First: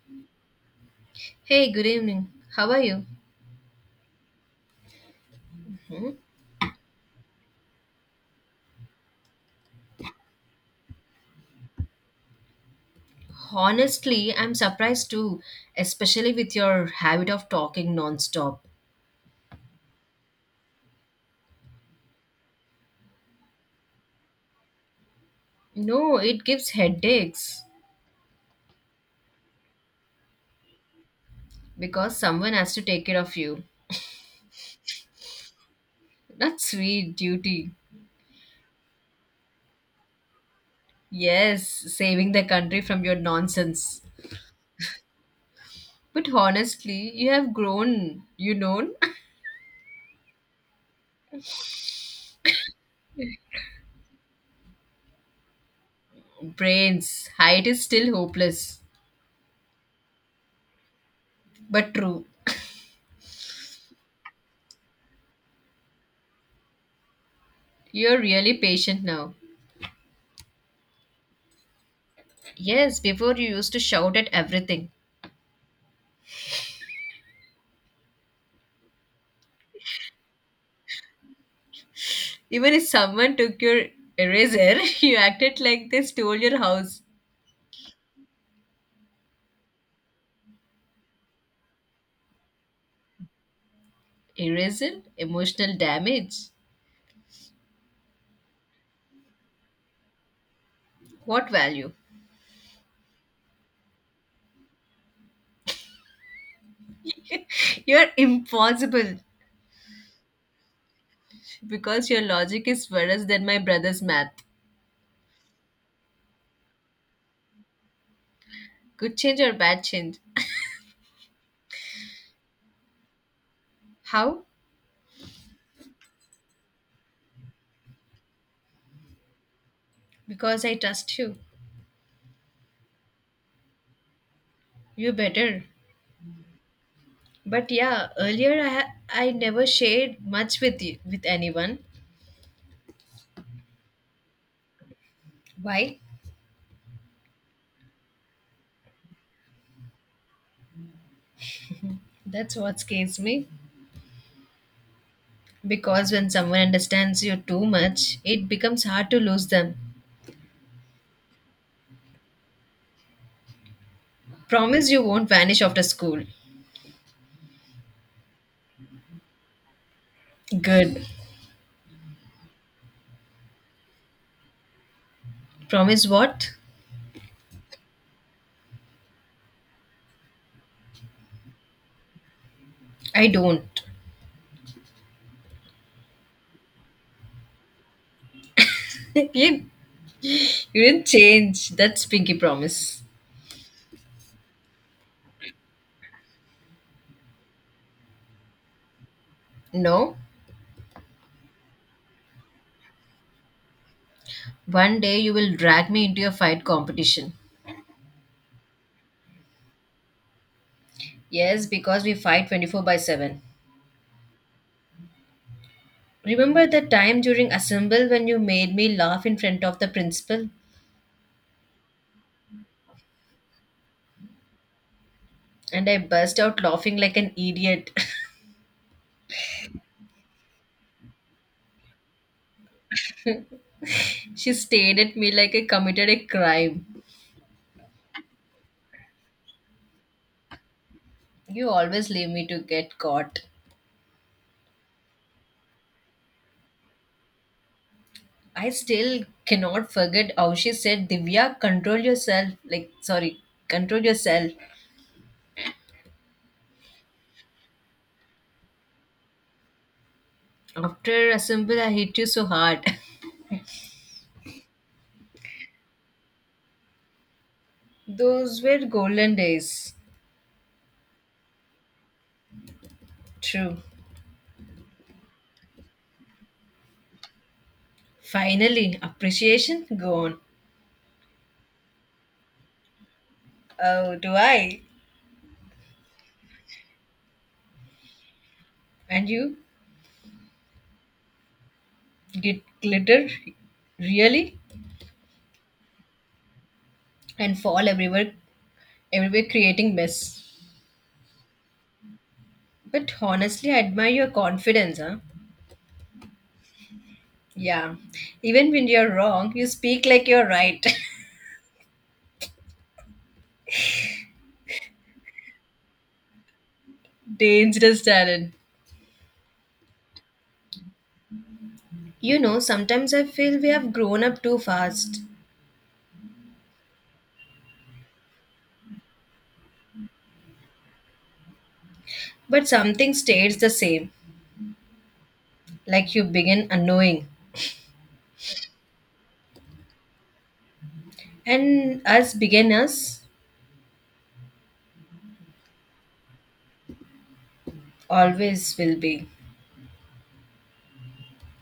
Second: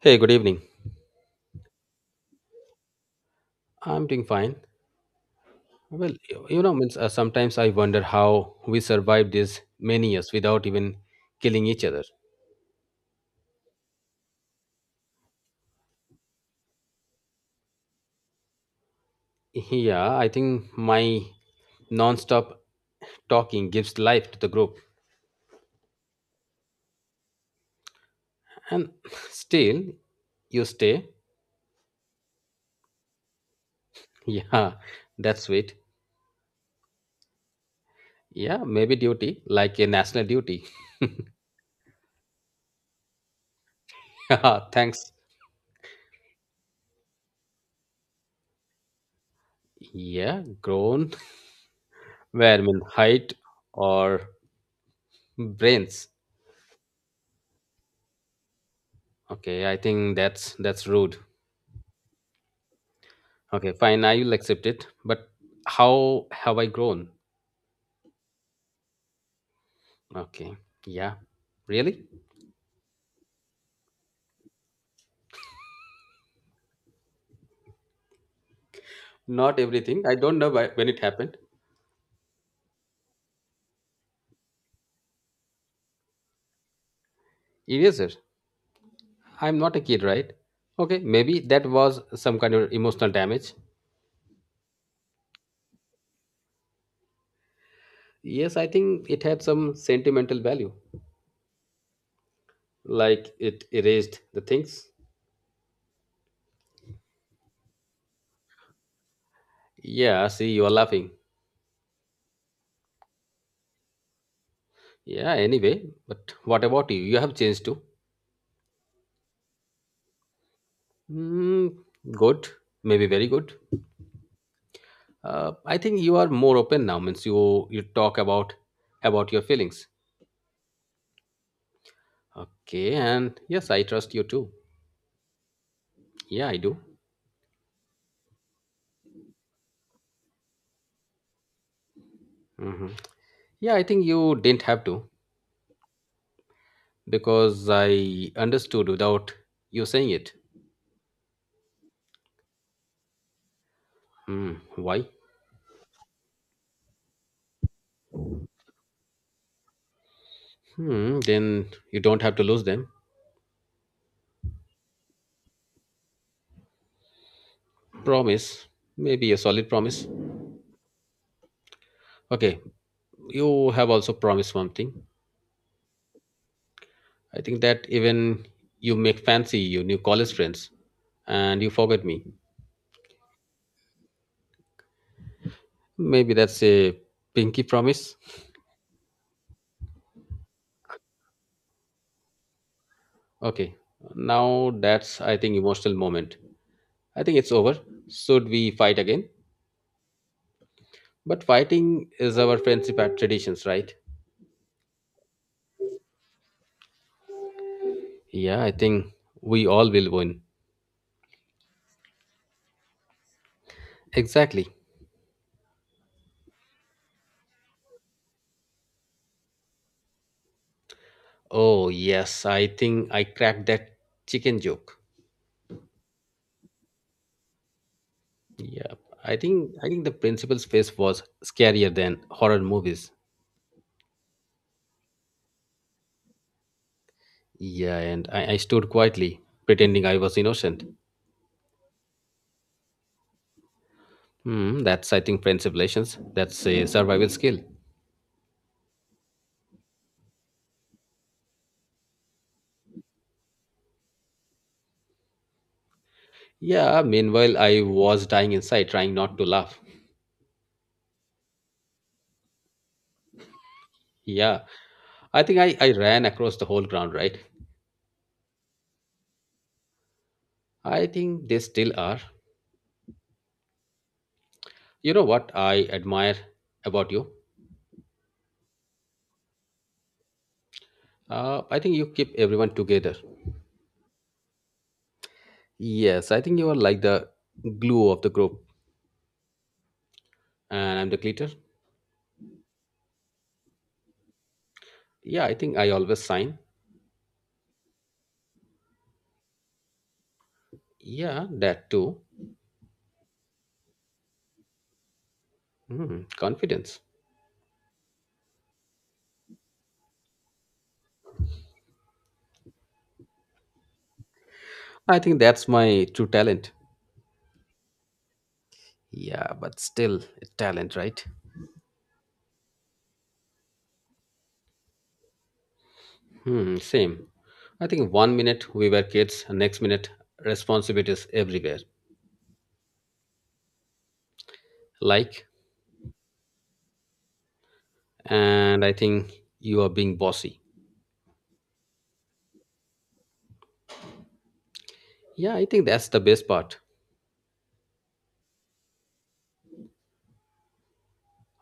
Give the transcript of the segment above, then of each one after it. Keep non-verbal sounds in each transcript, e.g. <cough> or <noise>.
Hey, good evening. Hey, good evening. How are you? I'm doing fine. Well, you know, means sometimes I wonder how we survived these many years without even killing each other. Honestly, I'm surprised too, especially with your habit of talking nonstop. Yeah, I think my non-stop talking gives life to the group, No, it gives headaches and <laughs> still you stay. because someone has to take care of you. <laughs> Yeah, that's sweet. That's sweet duty. Yeah, maybe duty, like a national duty. <laughs> Yes, saving the country from your nonsense. Yeah, thanks. But honestly, you have grown, you know? Yeah, grown. <laughs> Where I mean height or brains. <laughs> Brains, height is still hopeless, Okay, I think that's rude. but true. Okay, fine. I will accept it. But how have I grown? You're really patient now. Okay. Yeah. Really? Yes, before you used to shout at everything. Not everything. I don't know why, when it happened. Even if someone took your eraser, <laughs> you acted like they stole your house. Yes, sir. I'm not a kid, right? Okay. Maybe that was some kind of emotional damage. Eraser? Emotional damage? Yes, I think it had some sentimental value. What value? Like it erased the things. You're impossible Yeah, see, you are laughing. because your logic is worse than my brother's math. Yeah, anyway. But what about you? You have changed too. Good change or bad change? Hmm. Good. Maybe very good. How? I think you are more open now, means you talk about your feelings. Because I trust you. Okay, and yes, I trust you too. You better. Yeah, I do. But yeah, earlier I never shared much with you with anyone. Hmm. Yeah, I think you didn't have to. Why? Because I understood without you saying it. That's what scares me. Hmm, why? Because when someone understands you too much, it becomes hard to lose them. Hmm, then you don't have to lose them. Promise you won't vanish after school. Promise. Maybe a solid promise. Good. Okay, you have also promised one thing. Promise what? I think that even you make fancy your new college friends and you forget me. I don't. Maybe that's a pinky promise. <laughs> you, you didn't change. That's pinky promise. Okay, now that's, I think, emotional moment. I think it's over. Should we fight again? No. But fighting is our friendship at traditions, right? One day you will drag me into your fight competition. Yeah, I think we all will win. Yes, because we fight 24 by 7. Exactly. Remember the time during assemble when you made me laugh in front of the principal? Oh, yes, I think I cracked that chicken joke. And I burst out laughing like an idiot. Yeah, I think the principal's face was scarier than horror movies. <laughs> She stared at me like I committed a crime. Yeah, and I stood quietly, pretending I was innocent. You always leave me to get caught. Hmm, that's I think friendship relations. That's a survival skill. I still cannot forget how she said, "Divya, control yourself." Like, sorry, control yourself. Yeah, meanwhile, I was dying inside, trying not to laugh. After Assemble, I hit you so hard. Yeah, I think I ran across the whole ground, right? <laughs> Those were golden days. I think they still are. True. You know what I admire about you? Finally, appreciation gone. I think you keep everyone together. Oh, do I? Yes, I think you are like the glue of the group, And you and I'm the glitter. get glitter? Really? Yeah, I think I always sign. And fall everywhere creating mess. Yeah, that too. But honestly, I admire your confidence, huh? Hmm, confidence. Yeah. Even when you're wrong, you speak like you're right. I think that's my true talent. <laughs> Dangerous talent. Yeah, but still, it's talent, right? You know, sometimes I feel we have grown up too fast, Hmm, same. I think one minute we were kids, and next minute responsibilities everywhere. but something stays the same, Like, like you begin unknowing. and I think you are being bossy. And us beginners Yeah, I think that's the best part. always will be.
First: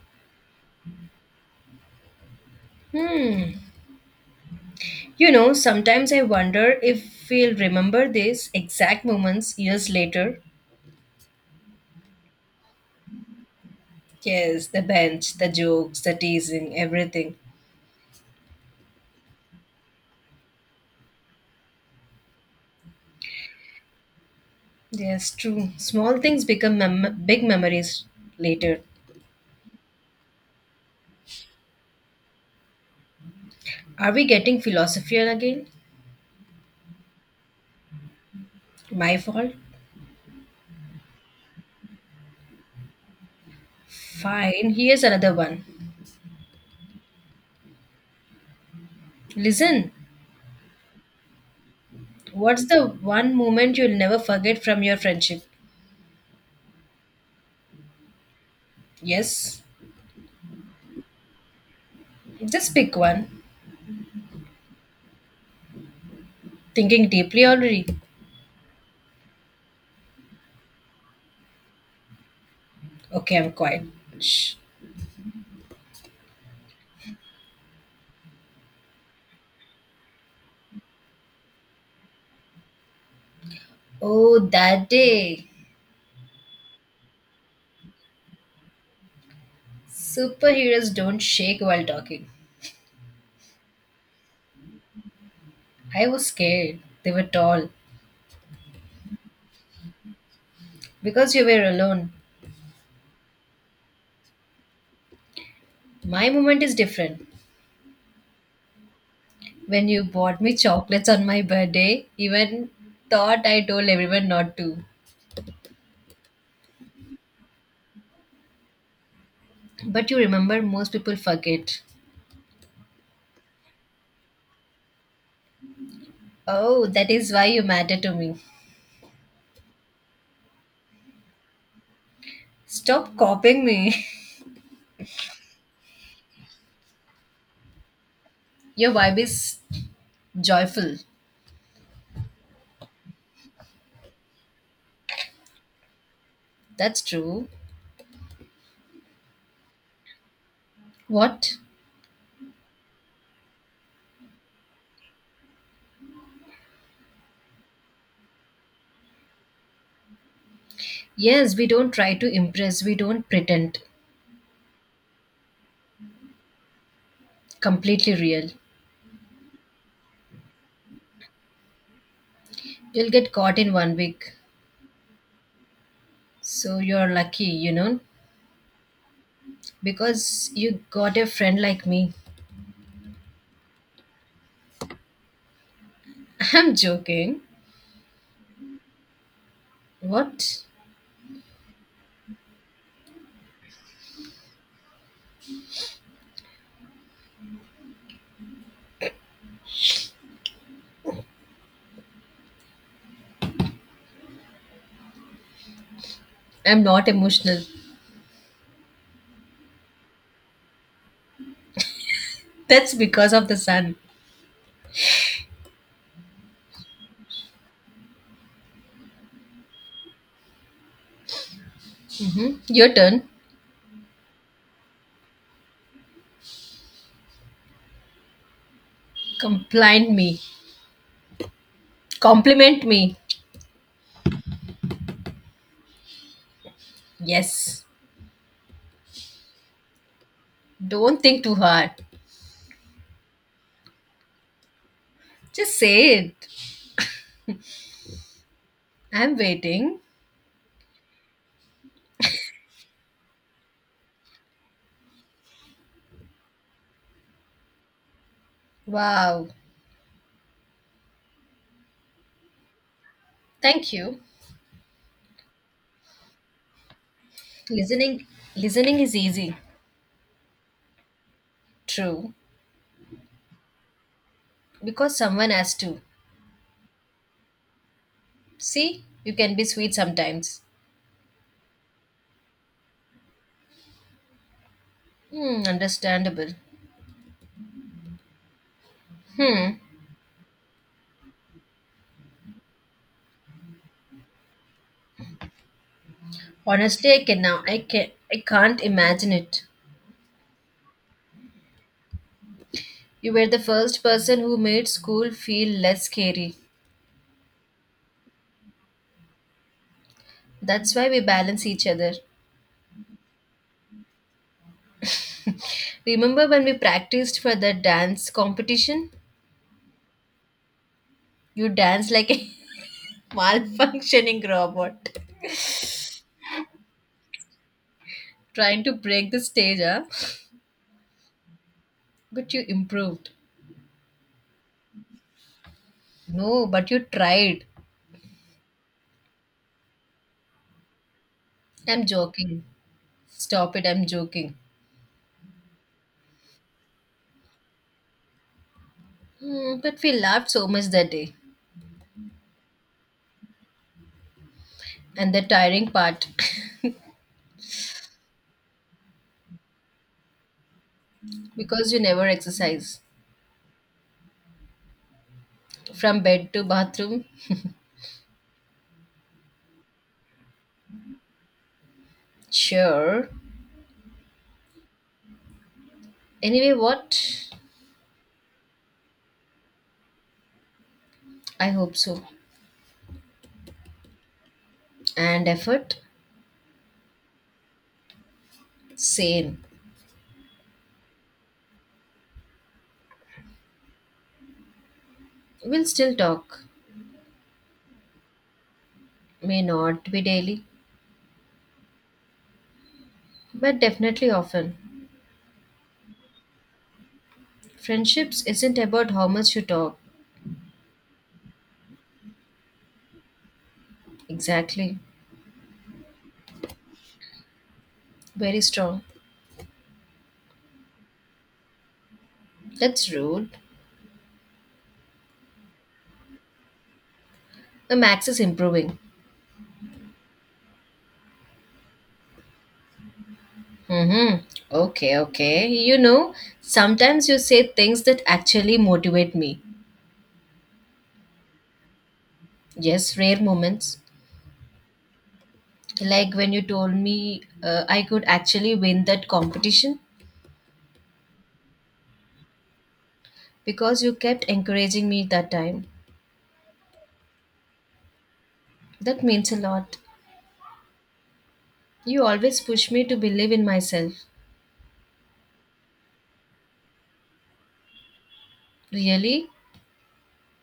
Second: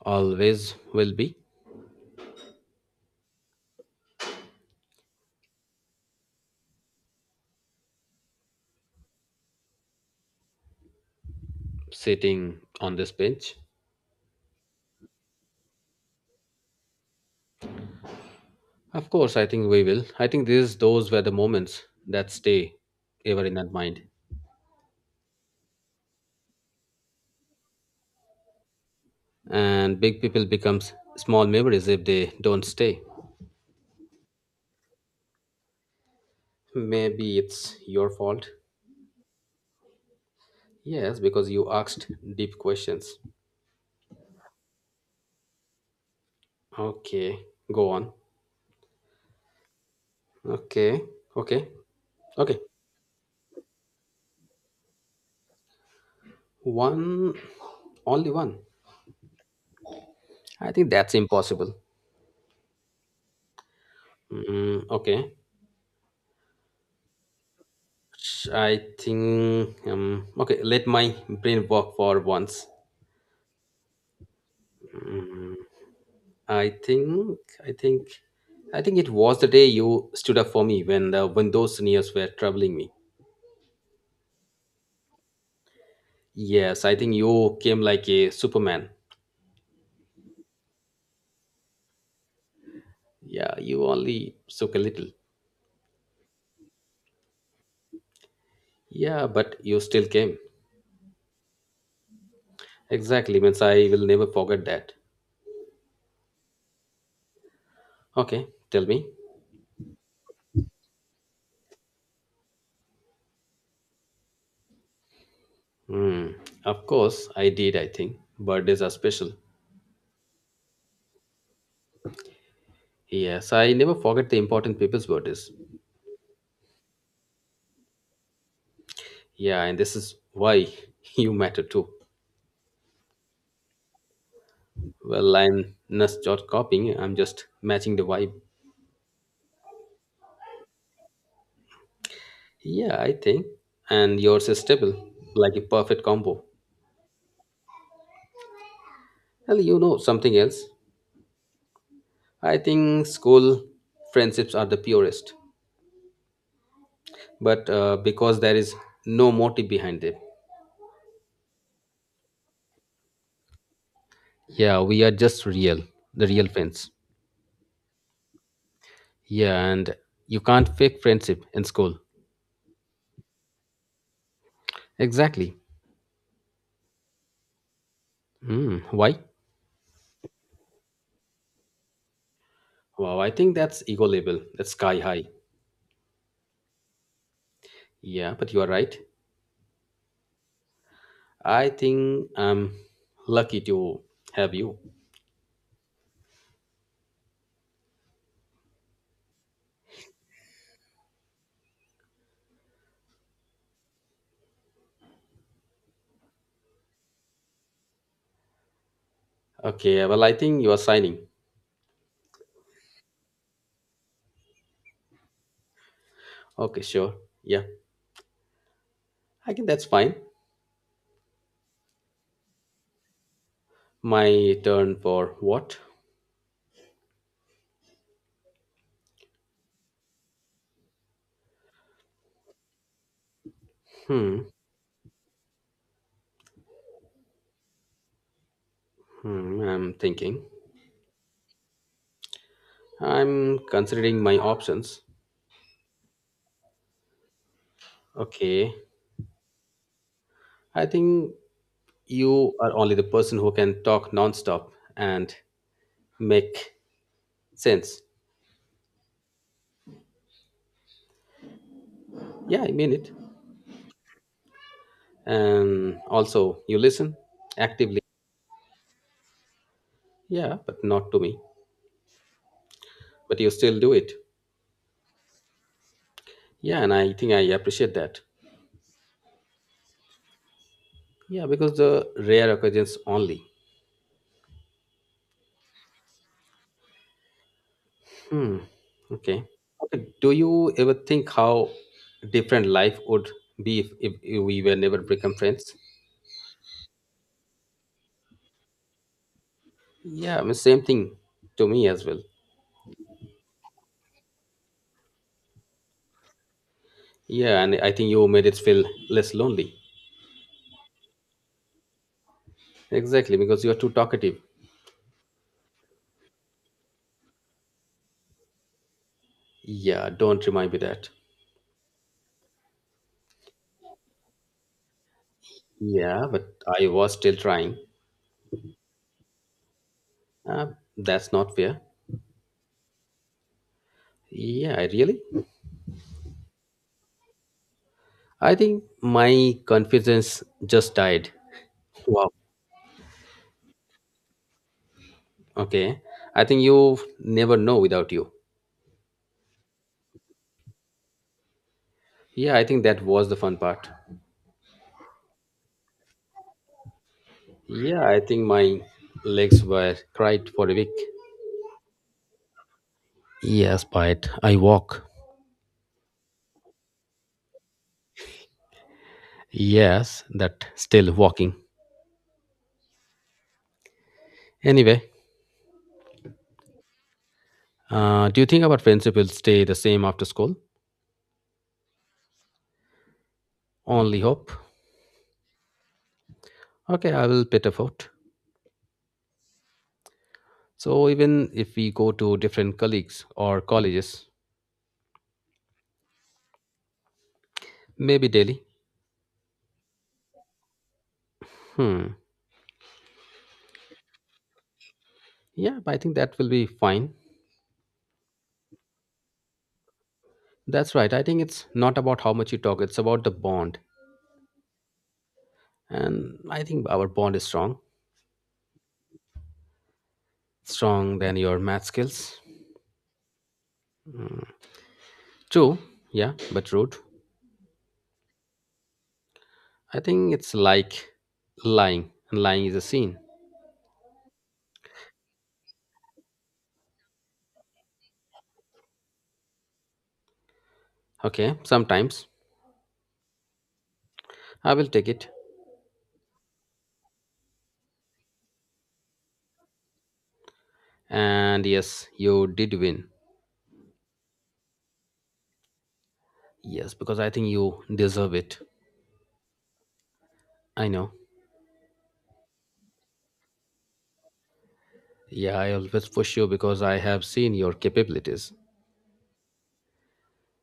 Always will be You know, sometimes I wonder if we'll remember these exact moments years later. sitting on this bench. Yes, the bench, the jokes, the teasing, everything. Of course, I think we will. I think these those were the moments that stay ever in that mind. Yes, true. Small things become big memories later. And big people becomes small memories if they don't stay. Are we getting philosophical again? Maybe it's your fault. My fault? Yes, because you asked deep questions. Fine, here's another one. Okay, go on. Listen, Okay, okay, okay. what's the one moment you'll never forget from your friendship? One, only one. Yes. I think that's impossible. Just pick one. Mm, okay, Thinking deeply already. I think. Okay, let my brain work for once. Okay, I'm quiet. Shh. I think. I think. I think it was the day you stood up for me when the when those seniors were troubling me. Oh, that day. Yes, I think you came like a Superman. Superheroes don't shake while talking. Yeah, you only shook a little. I was scared. They were tall. Yeah, but you still came. Because you were alone. Exactly, means I will never forget that. My moment is different. Okay, tell me. When you bought me chocolates on my birthday, even thought I told everyone not to. Hmm. Of course, I did, I think. Birthdays are special. But you remember, most people forget. Yes, I never forget the important people's birthdays. Oh, that is why you matter to me. Yeah, and this is why <laughs> you matter too. Stop copying me. Well, I'm not just copying, I'm just matching the vibe. <laughs> Your vibe is joyful. Yeah, I think. And yours is stable, like a perfect combo. That's true. Well, you know something else. What? I think school friendships are the purest, but because there is no motive behind them. Yes, we don't try to impress, we don't pretend. Yeah, we are just real, the real friends. Completely real. Yeah, and you can't fake friendship in school. You'll get caught in one week. Exactly. So you're lucky, Hmm. Why? because you got a friend like me. Wow, I think that's ego level. That's sky high. <laughs> I'm joking. Yeah, but you are right. What? I think I'm lucky to have you. I'm not emotional. Okay, well, I think you are signing. That's because of the sun. Okay, sure. Yeah, I think that's fine. Hmm. Your turn. My turn for what? Complain me. Compliment me. Hmm. Yes. Hmm. I'm thinking. Don't think too hard. I'm considering my options. Just say it. Okay. I'm waiting. I think you are only the person who can talk nonstop and make sense. Wow. Yeah, I mean it. Thank you. And also, you listen actively. Listening listening is easy. Yeah, but not to me. True. But you still do it. Because someone has to. Yeah, and I think I appreciate that. See, you can be sweet sometimes. Yeah, because the rare occasions only. Hmm, understandable. Hmm. Okay. Hmm. Okay. Do you ever think how different life would be if, we were never become friends? Honestly, I can now I can I can't imagine it. Yeah, I mean, same thing to me as well. You were the first person who made school feel less scary. Yeah, and I think you made it feel less lonely. That's why we balance each other. Exactly, because you are too talkative. Remember when we practiced for the dance competition? Yeah, don't remind me that. You danced like a <laughs> malfunctioning robot. Yeah, but I was still trying. Trying to break the stage, huh? Uh, that's not fair. But you improved. Yeah, really? No, but you tried. I think my confidence just died. I'm Wow. joking. Stop it, I'm joking. Okay. I think you never know without you. Hmm, but we laughed so much that day. Yeah, I think that was the fun part. And the tiring part, Yeah, I think my legs were cried for a week. <laughs> because you never exercise. Yes, but I walk. From bed to bathroom? Yes, that still walking. Sure. Anyway, Anyway, what? Do you think our friendship will stay the same after school? I hope so. Only hope. And effort? Okay, I will pet a foot. Same. So even if we go to different colleagues or colleges, We'll still talk. maybe daily. May not be daily, Hmm. but definitely often. Yeah, I think that will be fine. Friendships isn't about how much you talk. That's right. I think it's not about how much you talk, it's about the bond. Exactly. And I think our bond is strong. Very strong. Strong than your math skills. That's rude. True, yeah, but rude. The max is improving. I think it's like lying. And lying is a sin. Mm-hmm. Okay, okay. You know, sometimes you say things that actually motivate me. Okay, sometimes. Yes, rare moments. I will take it. Like when you told me I could actually win that competition And yes, you did win. because you kept encouraging me that time. Yes, because I think you deserve it. That means a lot. I know. You always push me to believe in myself. Yeah, I always push you because I have seen your capabilities. Really?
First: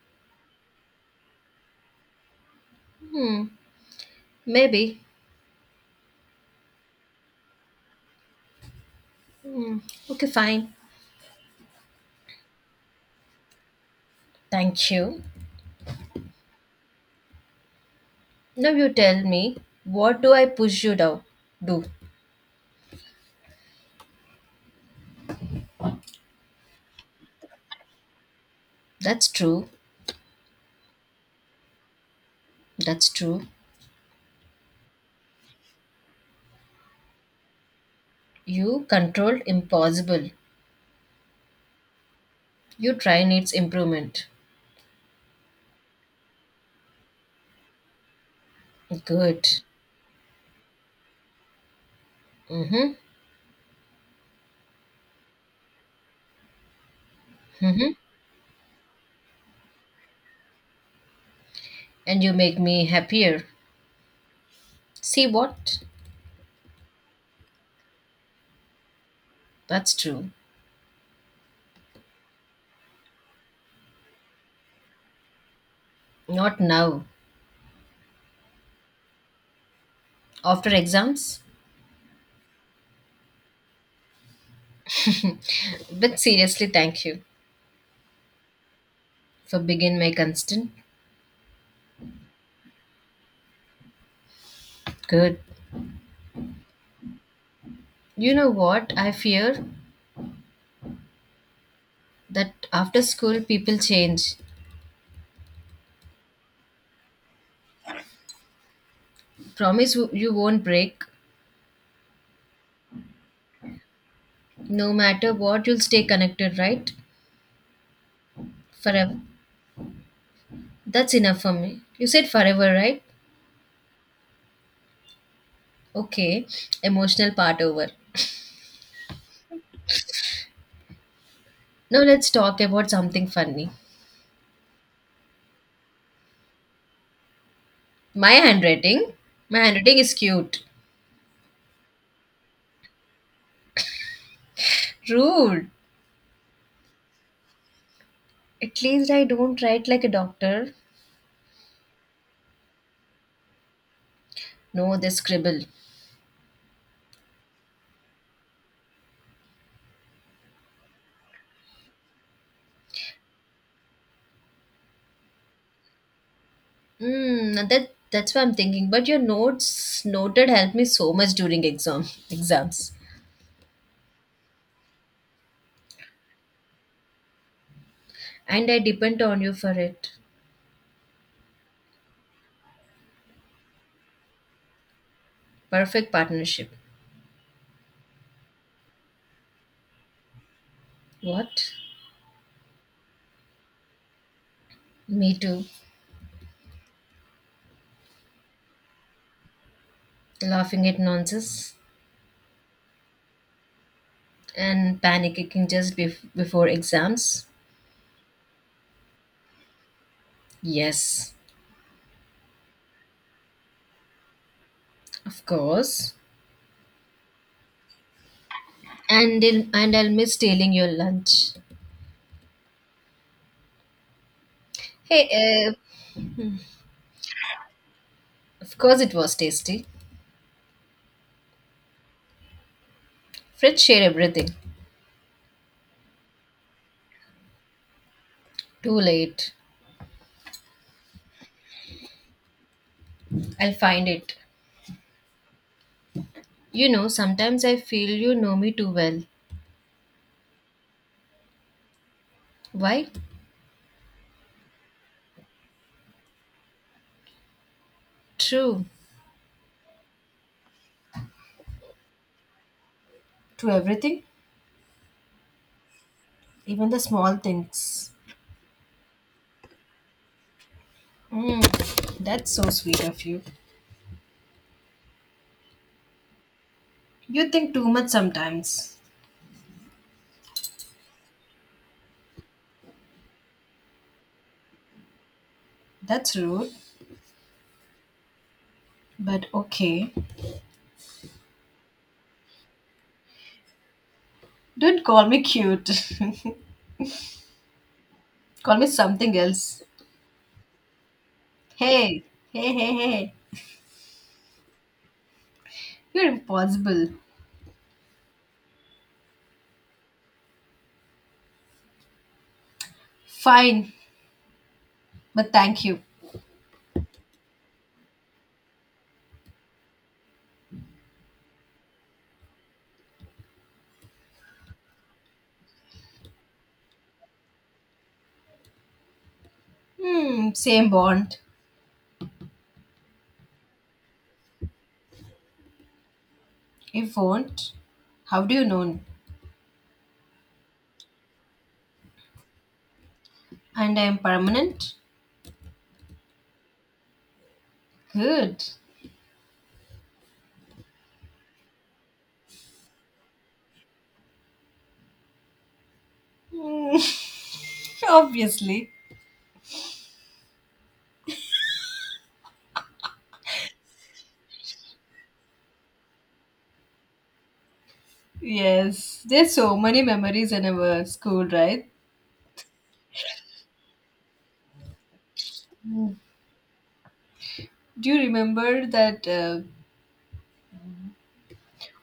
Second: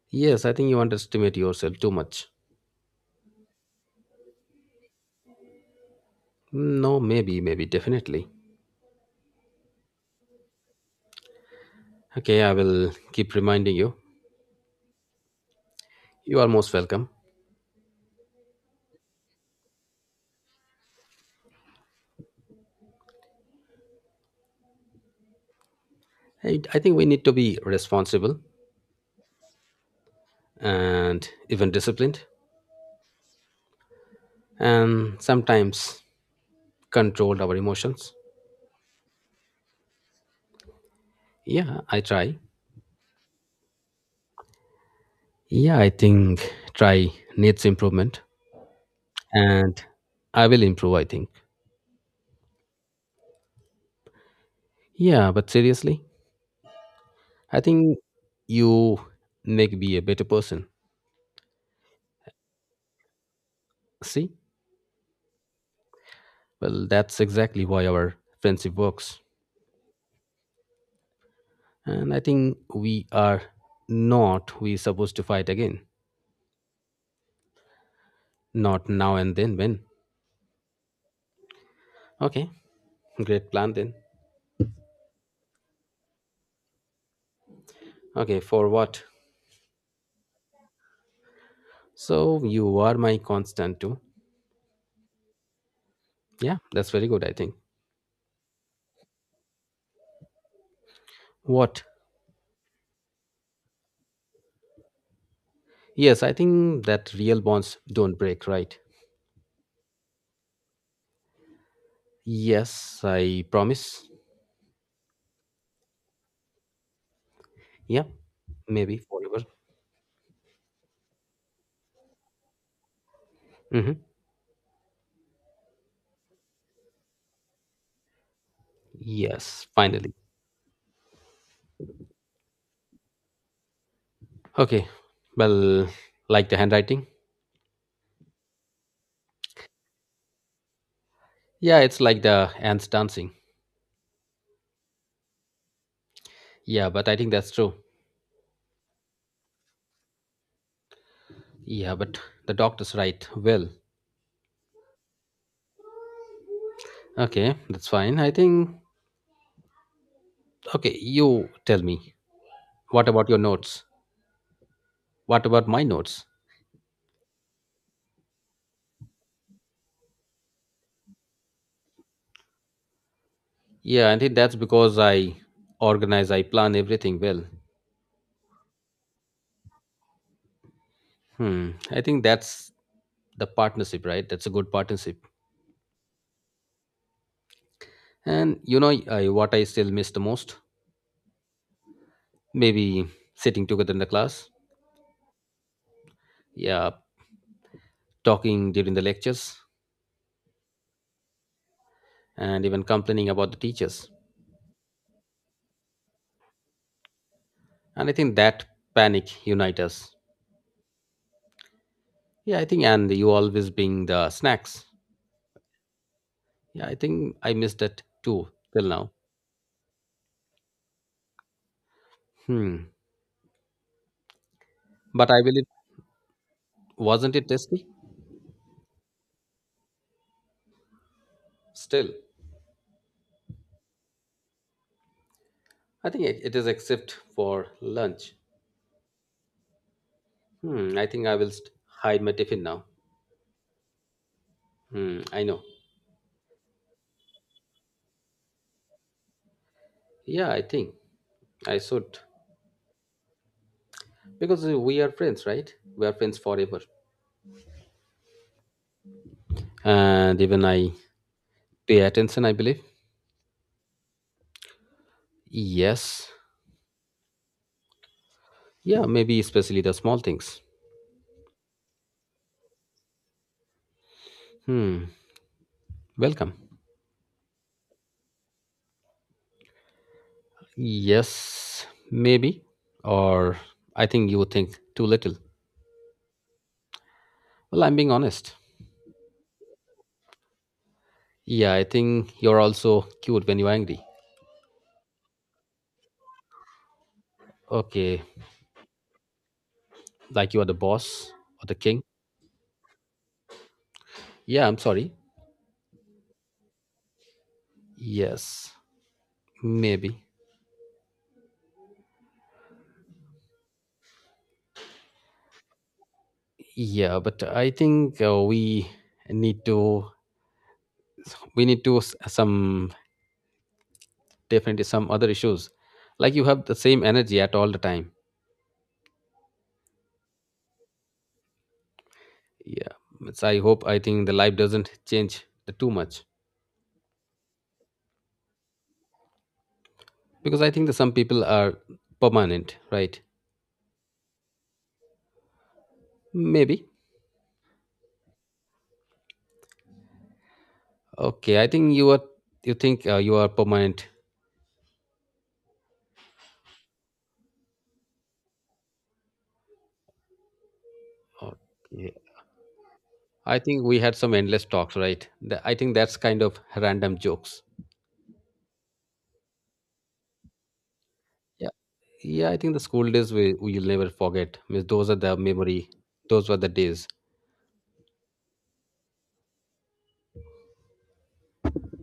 Yes, I think you underestimate yourself too much. Hmm. Maybe. No, maybe, maybe, definitely. Hmm. Okay, fine. Okay, I will keep reminding you. Thank you. You are most welcome. Now you tell me, what do I push you to do? I think we need to be responsible That's true. and even disciplined That's true. and sometimes control our emotions. You controlled impossible. Yeah, I try. You try needs improvement. Yeah, I think try needs improvement Good. and I will improve, I think. Mm-hmm. Yeah, but seriously, I Mm-hmm. think you make me a better person. And you make me happier. See? See what? Well, that's exactly why our friendship works. That's true. And I think we are not we supposed to fight again. Not now. Not now and then when. After exams? Okay, great plan then. But seriously, thank you Okay, for what? for being my constant. So you are my constant too. Good. Yeah, that's very good, I think. You know what? I fear What? that after school people change. Yes, I think that real bonds don't break, right? Promise you won't break. Yes, I promise. No matter what, you'll stay connected, right? Yeah, maybe Forever. forever. That's enough for me. You said forever, right? Hmm. Okay, emotional part over. Yes, finally. Now let's talk about something funny. Okay, well, like the handwriting? My handwriting? My handwriting is cute. Yeah, it's like the ants dancing. Rude. Yeah, but I think that's true. At least I don't write like a doctor. Yeah, but the doctor's right. Well, No, they scribble. okay, that's fine. I think, okay, you tell me. What about your notes? What about my notes? Hmm, that's what I'm thinking. But your notes noted helped me so much during exam <laughs> exams. Yeah, I think that's because I organize, I plan everything well. And I depend on you for it. Hmm, I think that's the partnership, right? That's a good partnership. Perfect partnership. And you know, what I still miss the most? What? Maybe sitting together in the class. Me too. Yeah, talking during the lectures Laughing at nonsense and even complaining about the teachers. and panicking just before exams. And I think that panic unite us. Yes. Yeah, I think, and you always bring the snacks. Of course. Yeah, I think I missed that too till now. And I'll miss stealing your lunch. Hmm. Hey, But I believe, uh, wasn't it tasty? of course it was tasty. Still, Friends share everything. I think it is except for lunch. Too late. Hmm. I think I will hide my tiffin now. I'll find it. Hmm. I know. You know, sometimes I feel you know me too well. Yeah, I think I should. Why? Because we are friends, right? We are friends forever. True. And even I pay attention, I believe. To everything, Yes. even the small things. Yeah, maybe especially the small things. That's so sweet of you. Hmm. Welcome. You think too much sometimes. Yes, maybe. Or I think you think too little. That's rude, Well, I'm being honest. but okay. Yeah, I think you're also cute when you're angry. Don't call me cute. Okay, <laughs> Call me something else. like you are the boss or the king. Hey, hey, hey, hey. Yeah, I'm sorry. You're impossible. Yes, maybe. Fine, but thank you. Yeah, but I think we need to some definitely some other issues. Like you have the same energy at all the time. Hmm, same bond. Yeah, it's, I hope I think the life doesn't change the, too much. If won't, how do you know? Because I think that some people are permanent, right? And I'm permanent? Maybe. Good. Okay, I think you think you are permanent. <laughs> Obviously. Okay. I think we had some endless talks, right? I think that's kind of random jokes. Yes. There's so many memories in our school, right? Yeah, yeah, I think the school days we'll never forget, means those are the memory, those were the days. Do you remember that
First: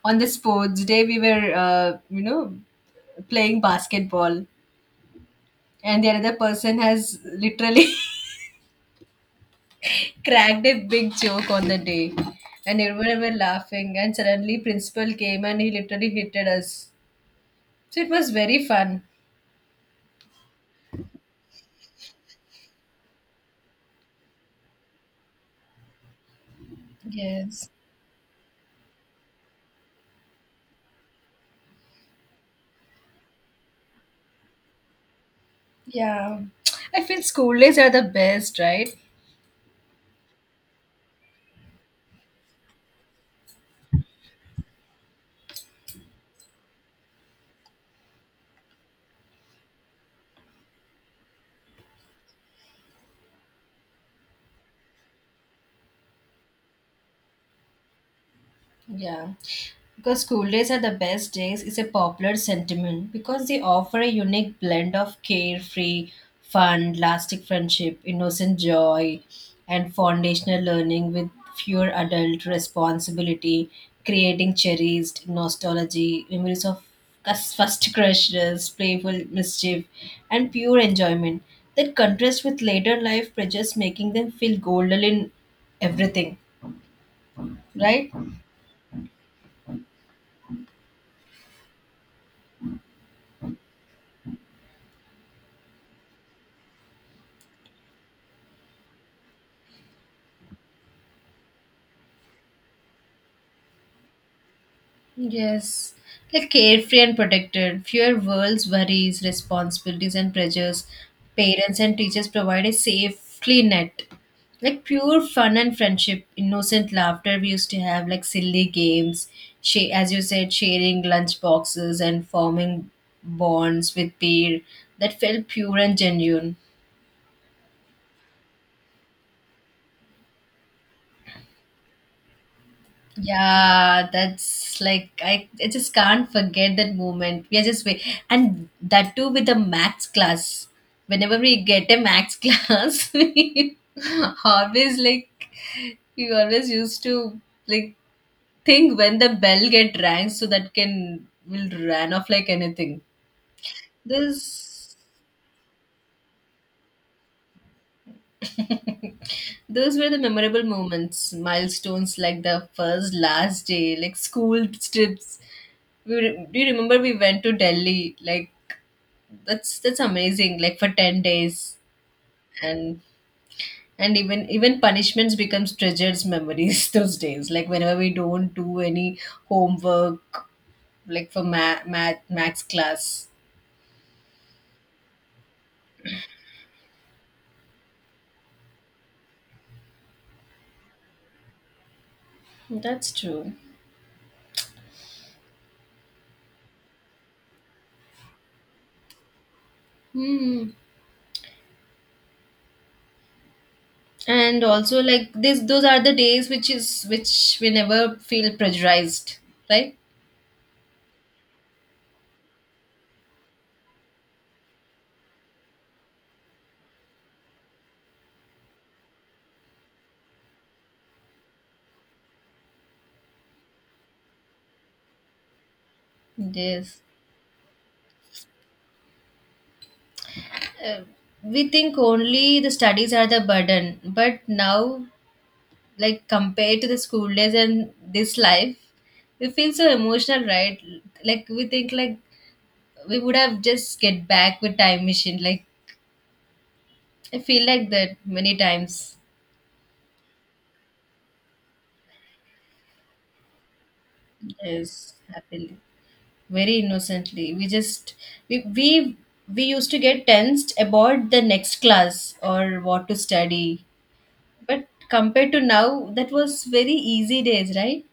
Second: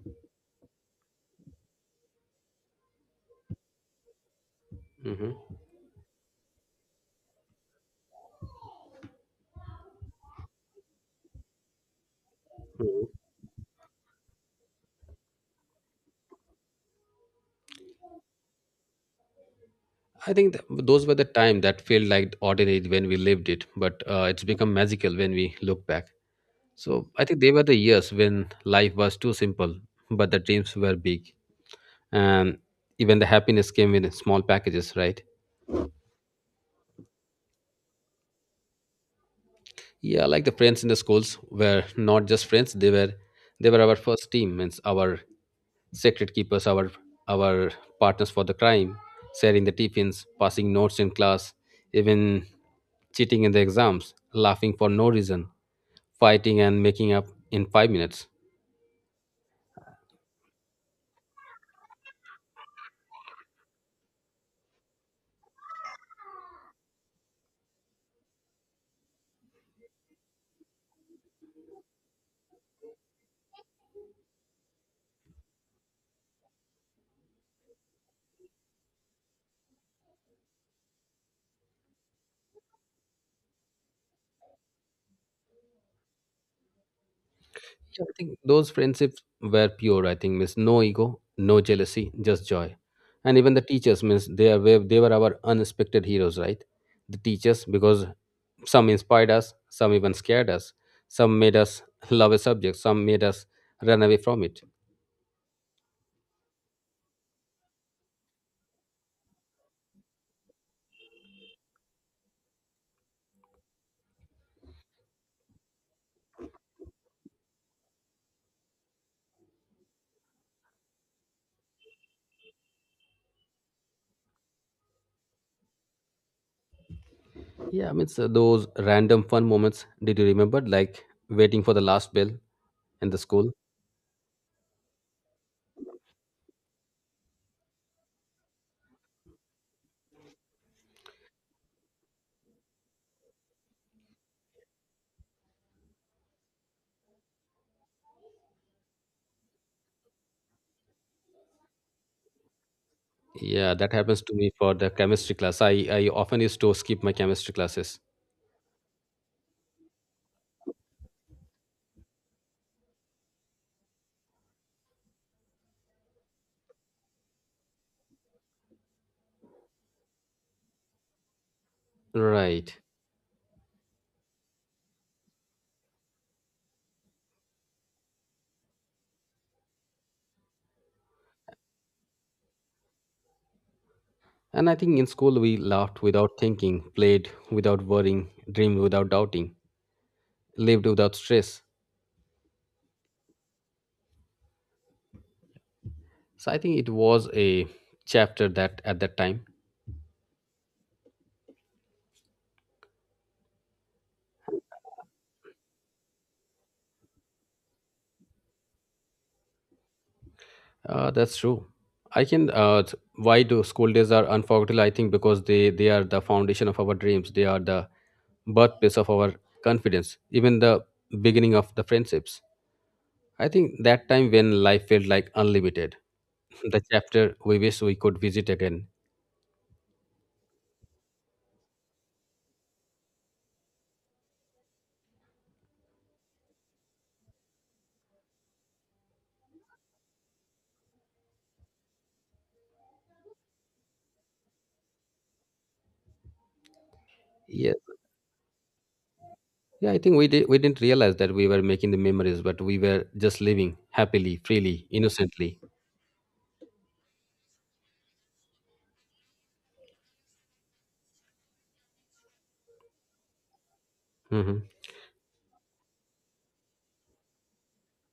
on the sports day we were playing basketball, Hmm. and the other person has literally <laughs> cracked a big joke on the day, and everyone were laughing, and suddenly principal came and he literally hated us, so it was very fun. I think those were the time that felt like ordinary when we lived it, but it's become magical when we look back. So I think they were Yes. the years when life was too simple, but the dreams were big, and even the happiness came in small packages, right? Yeah, I feel school days are the best, right? Yeah, like the friends in the schools were not just friends, they were our first team, means our secret keepers, our partners for the crime, sharing the tiffins, passing notes in class, even cheating in the exams, laughing for no reason, fighting and making up in 5 minutes. Yeah. Because school days are the best days is a popular sentiment because they offer a unique blend of carefree, fun, lasting friendship, innocent joy, and foundational learning with fewer adult responsibility, creating cherished nostalgia, memories of first crushes, playful mischief, and pure enjoyment that contrast with later life pressures, making them feel golden in everything, Yeah, right? I think those friendships were pure. I think means no ego, no jealousy, just joy. And even the teachers means they were our unexpected heroes, right? The teachers because some inspired us, some even scared us, some made us <laughs> love a subject, some made us run away from it. Yes, like carefree and protected, fewer world's worries, responsibilities, and pressures. Parents and teachers provide a safely net. Like pure fun and friendship, innocent laughter we used to have, like silly games, she, as you said, sharing lunch boxes and forming bonds with peer that felt pure and genuine. Yeah, I mean so those random fun moments. Did you remember like waiting for the last bell in the school? Yeah, that's like I just can't forget that moment. We are just wait, and that too with the max class. Whenever we get a max <laughs> class, always like we always used to like think when the bell get rang so that can will run off like anything. Yeah, that happens to me for the This chemistry class. I often used to skip my chemistry classes. Those were the memorable moments, milestones like the first, last day, like school trips. Do you remember we went to Delhi? Like that's amazing. Like for 10 days, Right. and and even punishments becomes treasures memories <laughs> those days. Like whenever we don't do any homework, like for math max class. And I think in school we laughed without thinking, played without worrying, dreamed without doubting, lived without stress. That's true. So I think it was a chapter that at that time. Hmm. And also like this, those are the days which we never feel pressurized, right? That's true. I can. Why do school days are unforgettable? I think because they are the foundation of our dreams. They are the birthplace of our confidence. Even the beginning of the friendships. I think that time when life felt like unlimited, <laughs> the Yes, chapter we wish we could visit again. we think only the studies are the burden, but now, like compared to the school days and this life, we feel so emotional, right? Like we think like we would have just get back with time machine. Like I feel Yes. like that many times. Yeah, I think we did. We didn't realize that we were making the memories, but we were just living happily, freely, Yes, innocently. happily, very innocently we just we we, we used to get tensed about the next class or what to study, Hmm. but compared to now that was very easy days, right?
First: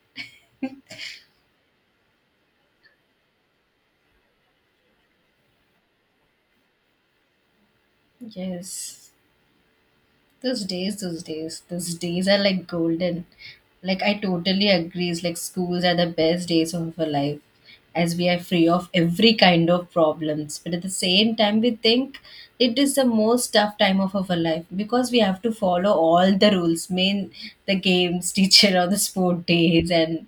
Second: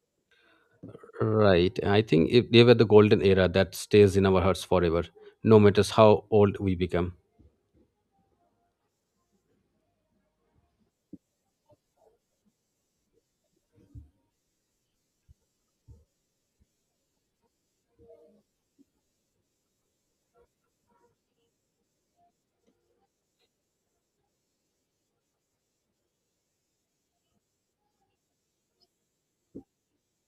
Right. I think if they were the golden era that stays in our hearts forever, no matter how old we become. Yes. Those days, those days, those days are like golden. Like I totally agree. It's like schools are the best days of our life, as we are free of every kind of problems. But at the same time, we think it is the most tough time of our life because we have to follow all the rules, main the games, <laughs> teacher or the sport days, and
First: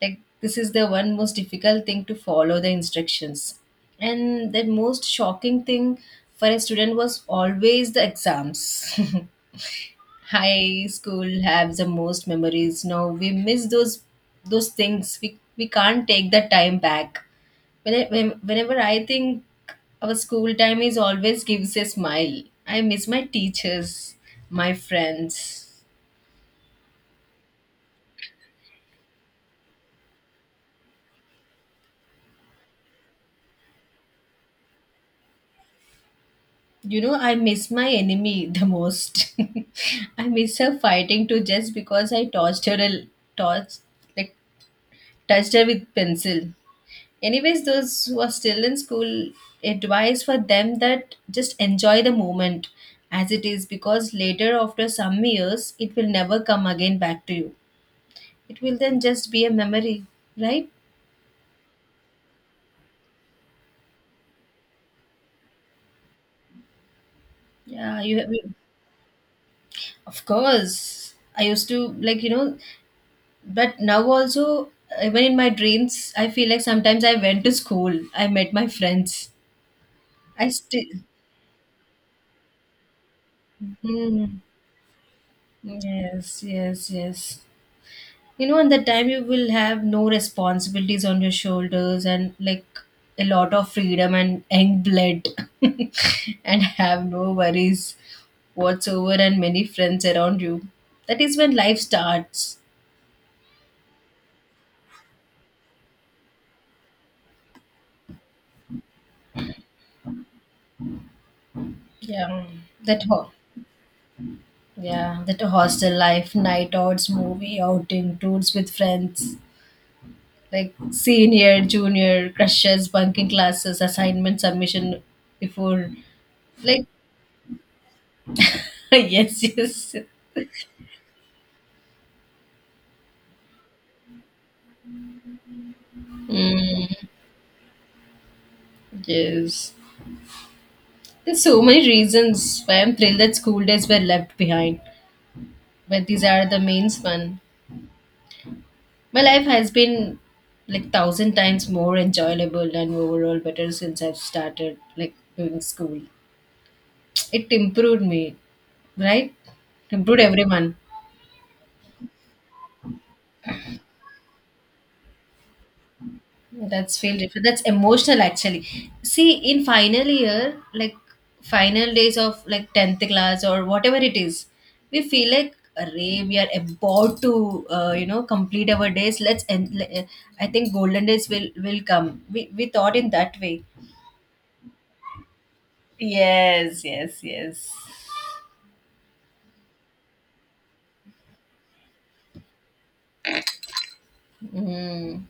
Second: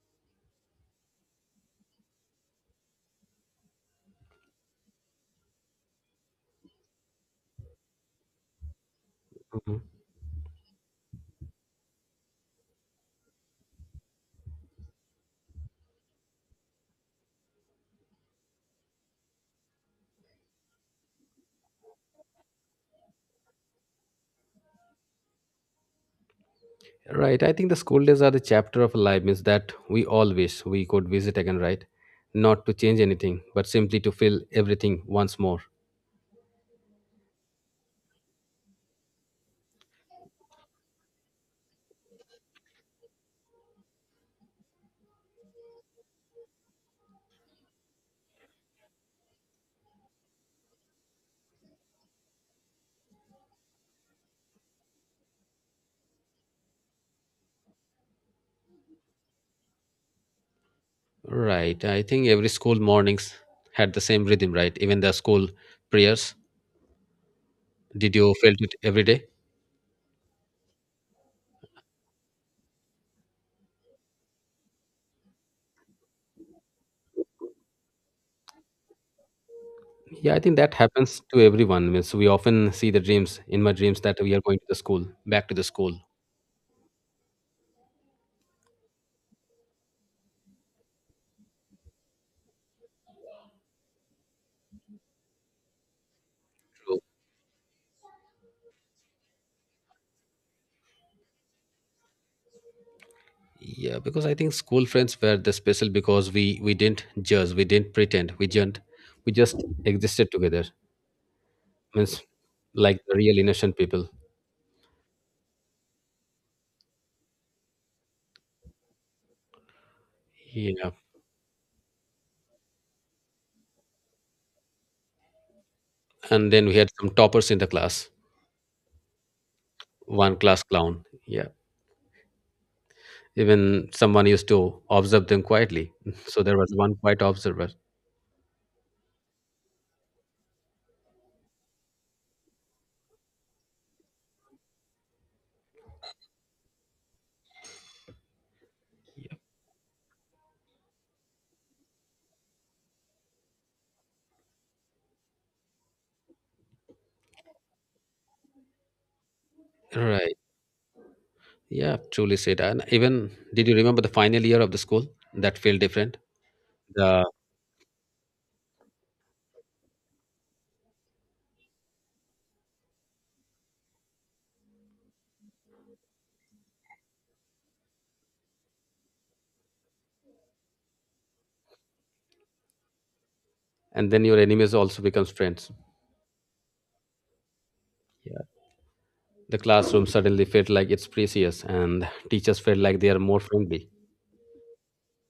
like this is the one most difficult thing to follow the instructions. And the most shocking thing for a student was always the exams. <laughs> Mhm. High school have the most memories. Now we miss those things, we can't take that time back, whenever I think our school time is always gives a smile. I miss my teachers, my friends. Right. I think the school days are the chapter of life, means that we all wish we could visit again, right? Not to change anything, but simply to feel everything once more. You know, I miss my enemy the most. <laughs> I miss her fighting too, just because I touched her a touched like touched her with pencil. Anyways, those who are still in school, advice for them that just enjoy the moment as it is, because later, after some years, it will never come again back to you. It will then just be a memory, right? Right. I think every school mornings had the same rhythm, right? Even the school prayers. Yeah, Did you have. you felt it every day? Of course, I used to like you know, but now also even in my dreams, I feel like sometimes I went to school. I met my friends. Yeah, I I think that still. happens to everyone. Means we often see the dreams in my dreams that we Hmm. are going to the school, back to the school. Yes, yes, yes. You know, in that time you will have no responsibilities on your shoulders, and like a lot of freedom and young blood <laughs> and True. have no worries whatsoever, and many friends around you. That is when life starts. Yeah, because I think school friends were the special because we didn't judge, we didn't pretend, we didn't, we just existed together. Means Yeah. like that the ho- real innocent people. yeah that hostel life, night outs, movie outing, tours with friends, Yeah, like senior junior crushes, bunking classes, assignment submission before, and then we like had some toppers in the class, <laughs> yes, yes, one class clown. Yeah, even someone used to observe them quietly. <laughs> So there was one quiet observer. yes. There's so many reasons why I'm thrilled that school days were left behind, but these are the main one. My life has been like 1,000 times more enjoyable and overall better since I've started like doing school. It improved me, right? Improved Right. everyone. Yeah, truly said. And even did you remember the final year of the school? That felt different. That's feel The different. That's emotional actually. See, in final year, like final days of like tenth class or whatever it is, we feel like array we are about to complete our days. Let's end. I think golden days will come. We thought in that way. And then your enemies also becomes friends. Yes, yes, yes. Yeah. The classroom suddenly felt like it's precious and teachers felt like they are more friendly. Mm.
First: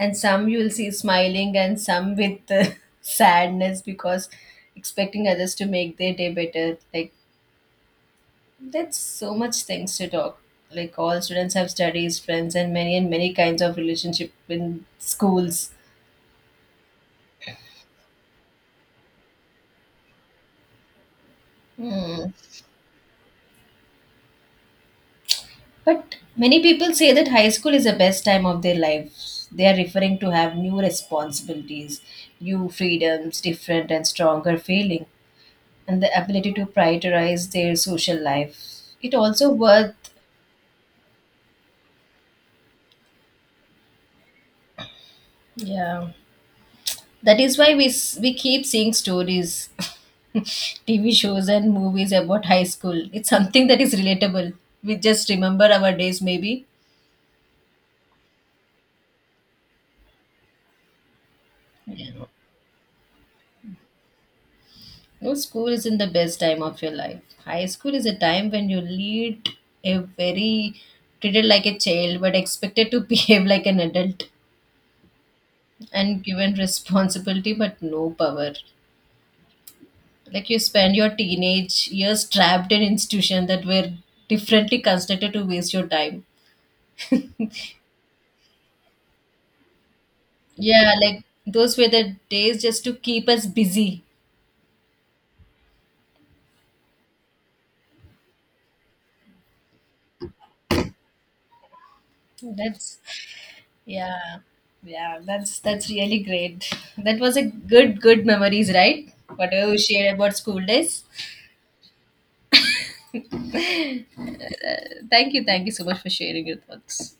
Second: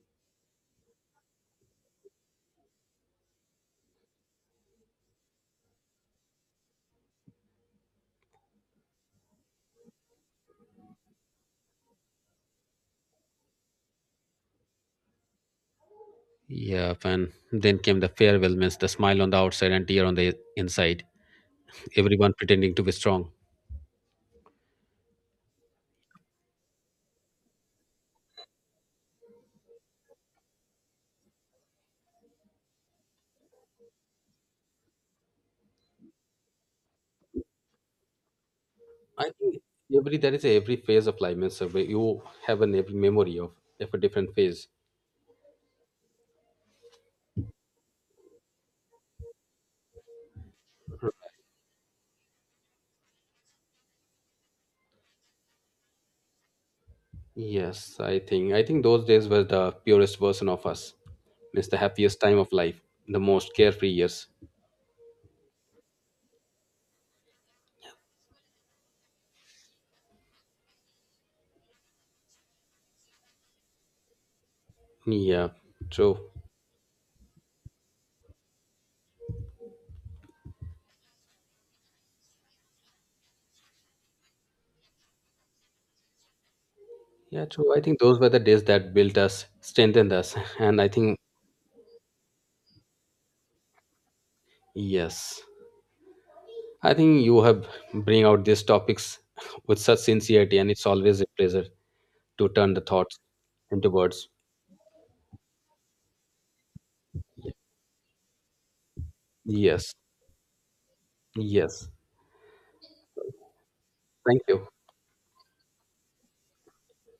And some you will see smiling, and some with <laughs> sadness because expecting others to make their day better. Like, that's so much things to talk. Like all students have studies, friends, and many kinds of relationship in schools. Yeah, and then came the farewell, means the smile on the outside and tear on the inside. Everyone pretending to be strong. But many people say that high school is the best time of their lives. They are referring to have new responsibilities, new freedoms, different and stronger feeling, and the ability to prioritize their social life. It I also think worth. every there is a every phase of life, means where you have an every memory of a different phase. Yeah. That is why we keep seeing stories, TV shows and movies about high school. It's something that is relatable. We just remember our days, maybe. Yes, I think those days were the purest version of us. It's the happiest Yeah. time of life, the most carefree years. No, school isn't the best time of your life. High school is a time when you lead a very treated like a child, but expected to <laughs> behave like an adult Yeah, and true. given responsibility but no power. Like you spend your teenage years trapped in institutions that were differently constructed to waste your time. Yeah, true. I think those were the days that built us, strengthened us, <laughs> and I Yeah, think like those were the days just to keep us busy. yes, I think you have bring out these topics <laughs> with such sincerity, and it's always a pleasure to turn the That's, thoughts into words. yeah, yeah. That's really great. That was a good memories, right? Whatever you Yes, shared about school days. yes. Thank you. Thank you so much for sharing your thoughts.